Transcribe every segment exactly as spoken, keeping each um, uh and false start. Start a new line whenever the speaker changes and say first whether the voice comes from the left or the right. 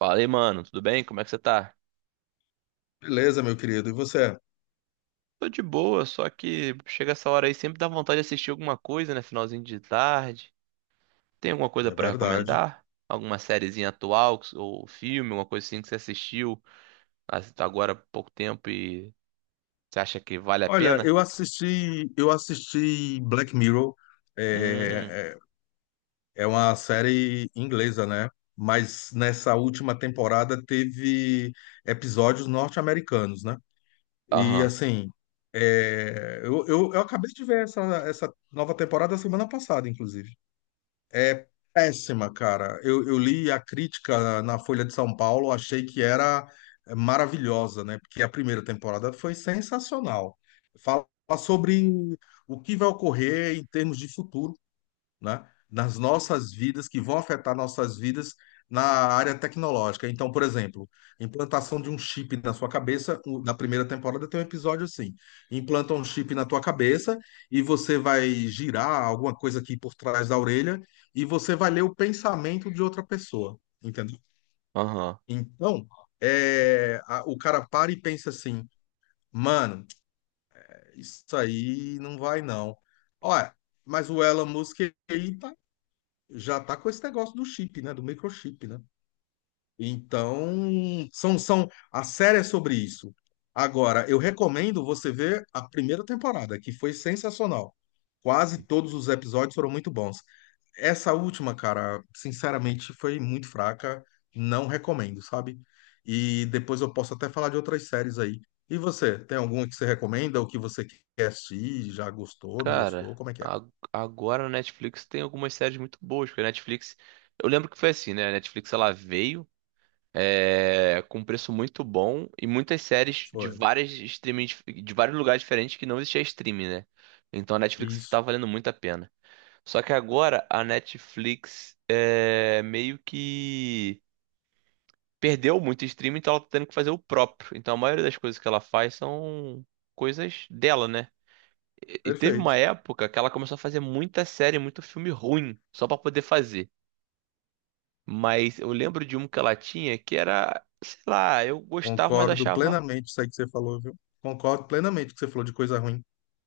right: Fala aí, mano, tudo bem? Como é que você tá?
left: Beleza, meu querido. E você?
right: Tô de boa, só que chega essa hora aí sempre dá vontade de assistir alguma coisa, né? Finalzinho de tarde. Tem alguma coisa
left: É
right: pra
left: verdade.
right: recomendar? Alguma sériezinha atual que- ou filme, alguma coisa assim que você assistiu as- agora há pouco tempo e você acha que vale a
left: Olha,
right: pena?
left: eu assisti, eu assisti Black Mirror.
right: Hum,
left: É, é, é uma série inglesa, né? Mas nessa última temporada teve episódios norte-americanos, né? E
right: aham,
left: assim, é, eu, eu, eu acabei de ver essa, essa nova temporada semana passada, inclusive. É péssima, cara. Eu, eu li a crítica na Folha de São Paulo, achei que era maravilhosa, né? Porque a primeira temporada foi sensacional. Fala sobre o que vai ocorrer em termos de futuro, né, nas nossas vidas, que vão afetar nossas vidas na área tecnológica. Então, por exemplo, implantação de um chip na sua cabeça, o- na primeira temporada tem um episódio assim, implanta um chip na tua cabeça e você vai girar alguma coisa aqui por trás da orelha e você vai ler o pensamento de outra pessoa, entendeu?
right: aham.
left: Então, é, a- o cara para e pensa assim, mano, isso aí não vai não. Olha, mas o Elon Musk aí tá, já tá com esse negócio do chip, né? Do microchip, né? Então, são, são, a série é sobre isso. Agora, eu recomendo você ver a primeira temporada, que foi sensacional. Quase todos os episódios foram muito bons. Essa última, cara, sinceramente, foi muito fraca. Não recomendo, sabe? E depois eu posso até falar de outras séries aí. E você, tem alguma que você recomenda ou que você quer assistir? Já gostou, não gostou?
right: Cara,
left: Como é que é?
right: a- agora a Netflix tem algumas séries muito boas, porque a Netflix. Eu lembro que foi assim, né? A Netflix ela veio. É, com um preço muito bom e muitas séries de
left: Foi.
right: várias streaming, de vários lugares diferentes que não existia streaming, né? Então a Netflix tá
left: Isso.
right: valendo muito a pena. Só que agora a Netflix é, meio que perdeu muito streaming, então ela tá tendo que fazer o próprio. Então a maioria das coisas que ela faz são coisas dela, né? E e teve uma
left: Perfeito.
right: época que ela começou a fazer muita série, muito filme ruim, só pra poder fazer. Mas eu lembro de um que ela tinha que era, sei lá, eu gostava, mas
left: Concordo
right: achava
left: plenamente com isso aí que você falou, viu? Concordo plenamente com o que você falou de coisa ruim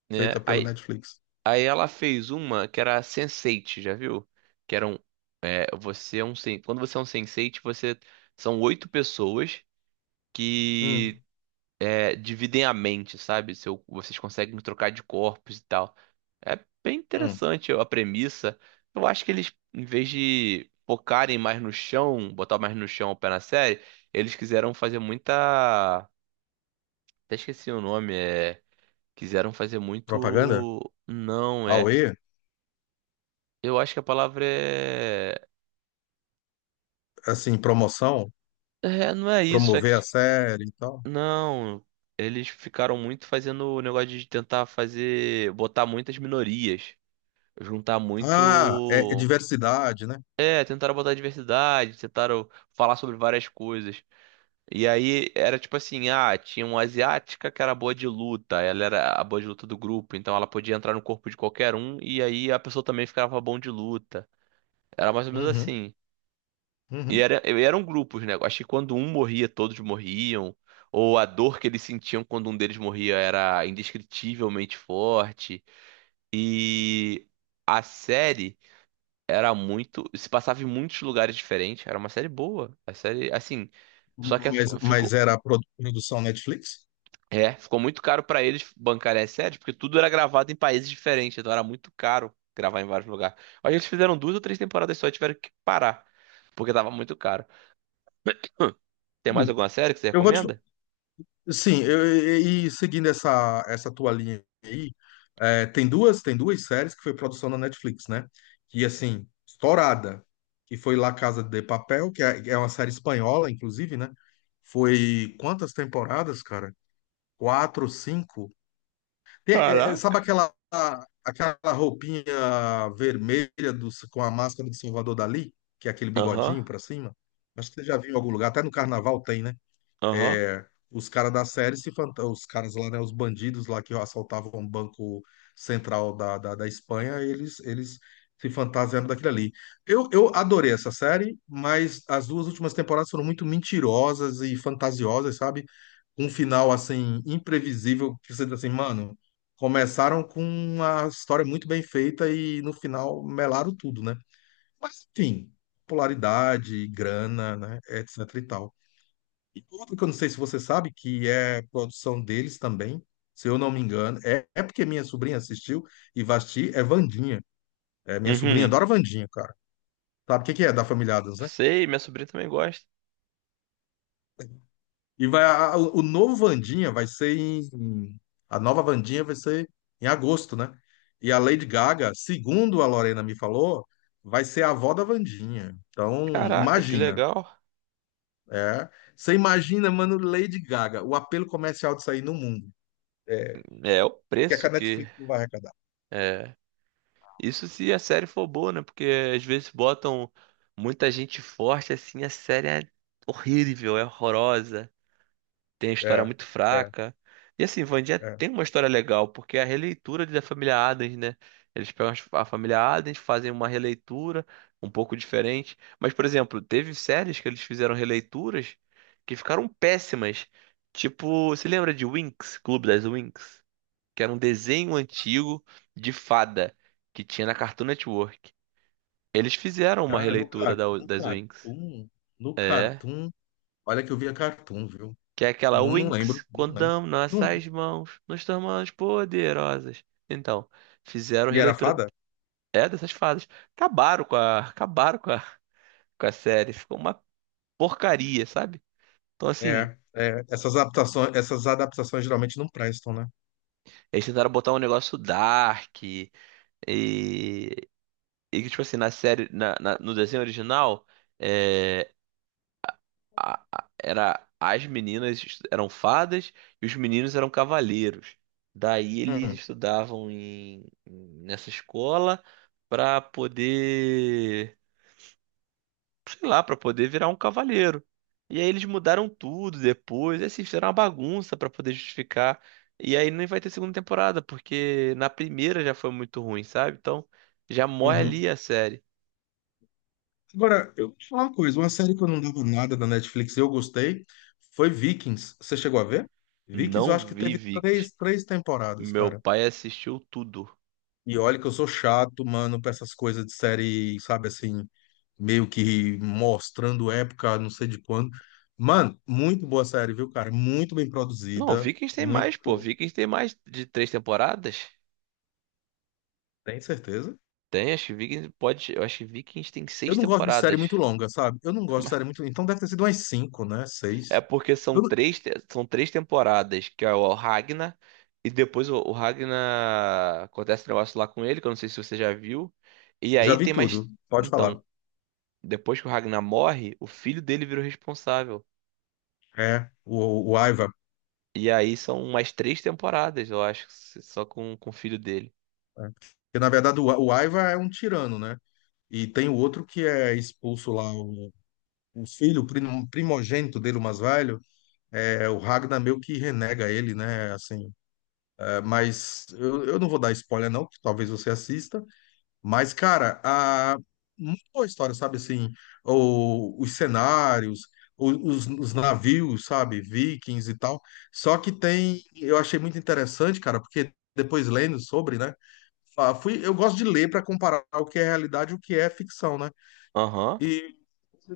right: né?
left: feita pela
right: Aí,
left: Netflix.
right: aí ela fez uma que era sense eight, já viu? Que era um, é, você é um, sen- quando você é um sense eight, você são oito pessoas que
left: Hum,
right: é, dividem a mente, sabe? Seu, vocês conseguem trocar de corpos e tal. É bem
left: hum.
right: interessante a premissa. Eu acho que eles, em vez de focarem mais no chão, botar mais no chão o pé na série, eles quiseram fazer muita, até esqueci o nome, é, quiseram fazer
left: Propaganda?
right: muito, não, é.
left: Auê?
right: Eu acho que a palavra é...
left: Assim, promoção?
right: é. Não é isso, é
left: Promover a
right: que.
left: série e tal?
right: Não. Eles ficaram muito fazendo o negócio de tentar fazer. Botar muitas minorias. Juntar
left: Ah, é, é
right: muito.
left: diversidade, né?
right: É, tentaram botar diversidade, tentaram falar sobre várias coisas. E aí era tipo assim: ah, tinha uma asiática que era boa de luta, ela era a boa de luta do grupo, então ela podia entrar no corpo de qualquer um e aí a pessoa também ficava bom de luta. Era mais ou menos
left: Uhum,
right: assim. E
left: uhum.
right: era, e eram grupos, né? Acho que quando um morria, todos morriam. Ou a dor que eles sentiam quando um deles morria era indescritivelmente forte. E a série era muito. Se passava em muitos lugares diferentes. Era uma série boa. A série, assim. Só que
left: Mas,
right: f-
left: mas
right: ficou.
left: era a produ- produção Netflix?
right: É, ficou muito caro pra eles bancarem as séries, porque tudo era gravado em países diferentes. Então era muito caro gravar em vários lugares. Aí eles fizeram duas ou três temporadas só e tiveram que parar, porque tava muito caro. Hum, Tem mais
left: Sim.
right: alguma série que você
left: Eu vou te,
right: recomenda?
left: Sim, eu- e, e seguindo essa, essa tua linha aí, é, tem duas, tem duas séries que foi produção da Netflix, né? Que, assim, estourada, que foi La Casa de Papel, que é, é uma série espanhola, inclusive, né? Foi quantas temporadas, cara? Quatro, cinco? Tem- é- é, sabe
right: Caraca.
left: aquela, aquela roupinha vermelha do, com a máscara de Salvador Dali? Que é aquele
right: Aham,
left: bigodinho pra cima? Acho que você já viu em algum lugar, até no carnaval tem, né?
right: aham.
left: É, os caras da série se fanta- os caras lá, né, os bandidos lá que assaltavam o Banco Central da, da, da Espanha, eles eles se fantasiaram daquilo ali. Eu, eu adorei essa série, mas as duas últimas temporadas foram muito mentirosas e fantasiosas, sabe? Um final assim imprevisível que você diz assim, mano, começaram com uma história muito bem feita e no final melaram tudo, né? Mas enfim, popularidade, grana, né, etc e tal. E outro que eu não sei se você sabe, que é produção deles também, se eu não me engano, é, é porque minha sobrinha assistiu e vai assistir, é Vandinha. É, minha sobrinha
right: Uhum.
left: adora Vandinha, cara. Sabe o que que é da família Addams, né?
right: Sei, minha sobrinha também gosta.
left: E vai, a- o o novo Vandinha vai ser em. A nova Vandinha vai ser em agosto, né? E a Lady Gaga, segundo a Lorena me falou, vai ser a avó da Vandinha. Então,
right: Caraca, que
left: imagina.
right: legal.
left: É. Você imagina, mano, Lady Gaga, o apelo comercial disso aí no mundo.
right: É o
left: Que é que
right: preço
left: a
right: que
left: Netflix não vai...
right: é. Isso se a série for boa, né? Porque às vezes botam muita gente forte assim, a série é horrível, é horrorosa. Tem história
left: É,
right: muito
left: é,
right: fraca. E assim, Wandinha
left: é.
right: tem uma história legal, porque é a releitura da família Addams, né? Eles pegam as- a família Addams, fazem uma releitura um pouco diferente. Mas, por exemplo, teve séries que eles fizeram releituras que ficaram péssimas. Tipo, você lembra de Winx, Clube das Winx? Que era um desenho antigo de fada que tinha na Cartoon Network. Eles fizeram uma
left: Cara, no
right: releitura
left: Cartoon,
right: da-
left: no
right: das Winx.
left: Cartoon, no
right: É.
left: Cartoon, olha que eu via Cartoon, viu?
right: Que é aquela
left: Não, não lembro,
right: Winx,
left: não
right: quando
left: lembro.
right: damos
left: Não-
right: nossas mãos, nos tornamos poderosas. Então, fizeram
left: e era
right: releitura
left: fada?
right: é dessas fadas. Acabaram com a, acabaram com a, com a série, ficou uma porcaria, sabe? Então, assim,
left: É, é. Essas adaptações, essas adaptações geralmente não prestam, né?
right: eles tentaram botar um negócio dark e e que tipo assim, na série, na, na- no desenho original, é, a- a- era as meninas estu- eram fadas e os meninos eram cavaleiros. Daí eles
left: Hum,
right: estudavam em, em- nessa escola para poder, sei lá, para poder virar um cavaleiro. E aí eles mudaram tudo depois, e assim, fizeram uma bagunça para poder justificar. E aí nem vai ter segunda temporada, porque na primeira já foi muito ruim, sabe? Então já morre
left: uhum.
right: ali a série.
left: Agora, eu vou te falar uma coisa, uma série que eu não dava nada da Netflix e eu gostei foi Vikings. Você chegou a ver? Vikings, eu
right: Não
left: acho que
right: vi
left: teve
right: Vikings.
left: três, três temporadas,
right: Meu
left: cara.
right: pai assistiu tudo.
left: E olha que eu sou chato, mano, pra essas coisas de série, sabe assim, meio que mostrando época, não sei de quando. Mano, muito boa série, viu, cara? Muito bem
right: Não,
left: produzida,
right: Vikings tem mais, pô.
left: muito.
right: Vikings tem mais de três temporadas?
left: Tem certeza?
right: Tem, acho que Vikings pode. Eu acho que Vikings tem
left: Eu
right: seis
left: não gosto de série
right: temporadas.
left: muito longa, sabe? Eu não gosto de série muito. Então deve ter sido umas cinco, né?
right: É
left: Seis.
right: porque são
left: Eu não-
right: três, te- são três temporadas, que é o Ragnar, e depois o, o Ragnar acontece um negócio lá com ele, que eu não sei se você já viu. E
left: já
right: aí
left: vi
right: tem mais.
left: tudo, pode falar.
right: Então, depois que o Ragnar morre, o filho dele vira o responsável.
left: É, o, o Aiva.
right: E aí são mais três temporadas, eu acho, só com, com o filho dele.
left: É. Porque, na verdade, o, o Aiva é um tirano, né? E tem o outro que é expulso lá, o, o filho, o prim- primogênito dele, o mais velho, é, o Ragnar meio que renega ele, né? Assim, mas eu, eu não vou dar spoiler, não, que talvez você assista. Mas, cara, a, muito boa história, sabe? Assim, o, os cenários, o- os, os navios, sabe? Vikings e tal. Só que tem, eu achei muito interessante, cara, porque depois lendo sobre, né? Ah, fui, eu gosto de ler para comparar o que é realidade e o que é ficção, né?
right: Aham,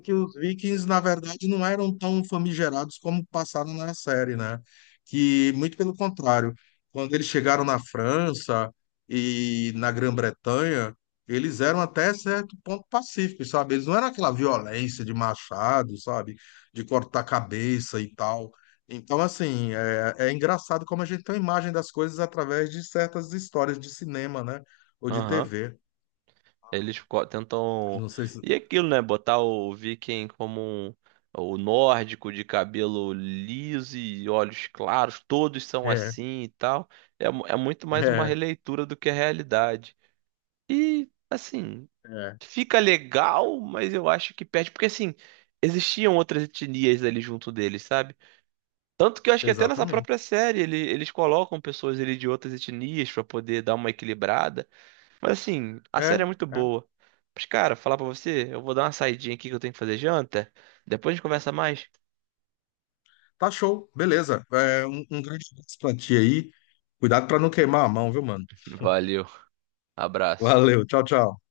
left: Que os Vikings, na verdade, não eram tão famigerados como passaram na série, né? Que, muito pelo contrário, quando eles chegaram na França e na Grã-Bretanha, eles eram até certo ponto pacíficos, sabe? Eles não eram aquela violência de machado, sabe? De cortar a cabeça e tal. Então, assim, é, é engraçado como a gente tem uma imagem das coisas através de certas histórias de cinema, né? Ou de
right: aham.
left: T V.
right: Eles co- tentam.
left: Não sei se.
right: E aquilo, né? Botar o Viking como um- o nórdico de cabelo liso e olhos claros, todos são
left: É,
right: assim e tal. É, mu- é muito mais uma
left: é,
right: releitura do que a realidade. E, assim,
left: é,
right: fica legal, mas eu acho que perde. Porque, assim, existiam outras etnias ali junto deles, sabe? Tanto que eu acho que até nessa própria
left: exatamente.
right: série ele- eles colocam pessoas ali de outras etnias pra poder dar uma equilibrada. Mas assim, a série é
left: É,
right: muito
left: é.
right: boa. Mas, cara, falar pra você, eu vou dar uma saidinha aqui que eu tenho que fazer janta. Depois a gente conversa mais.
left: Tá show, beleza. É, um, um grande abraço pra ti aí. Cuidado pra não queimar a mão, viu, mano?
right: Valeu, abraço.
left: Valeu, tchau, tchau.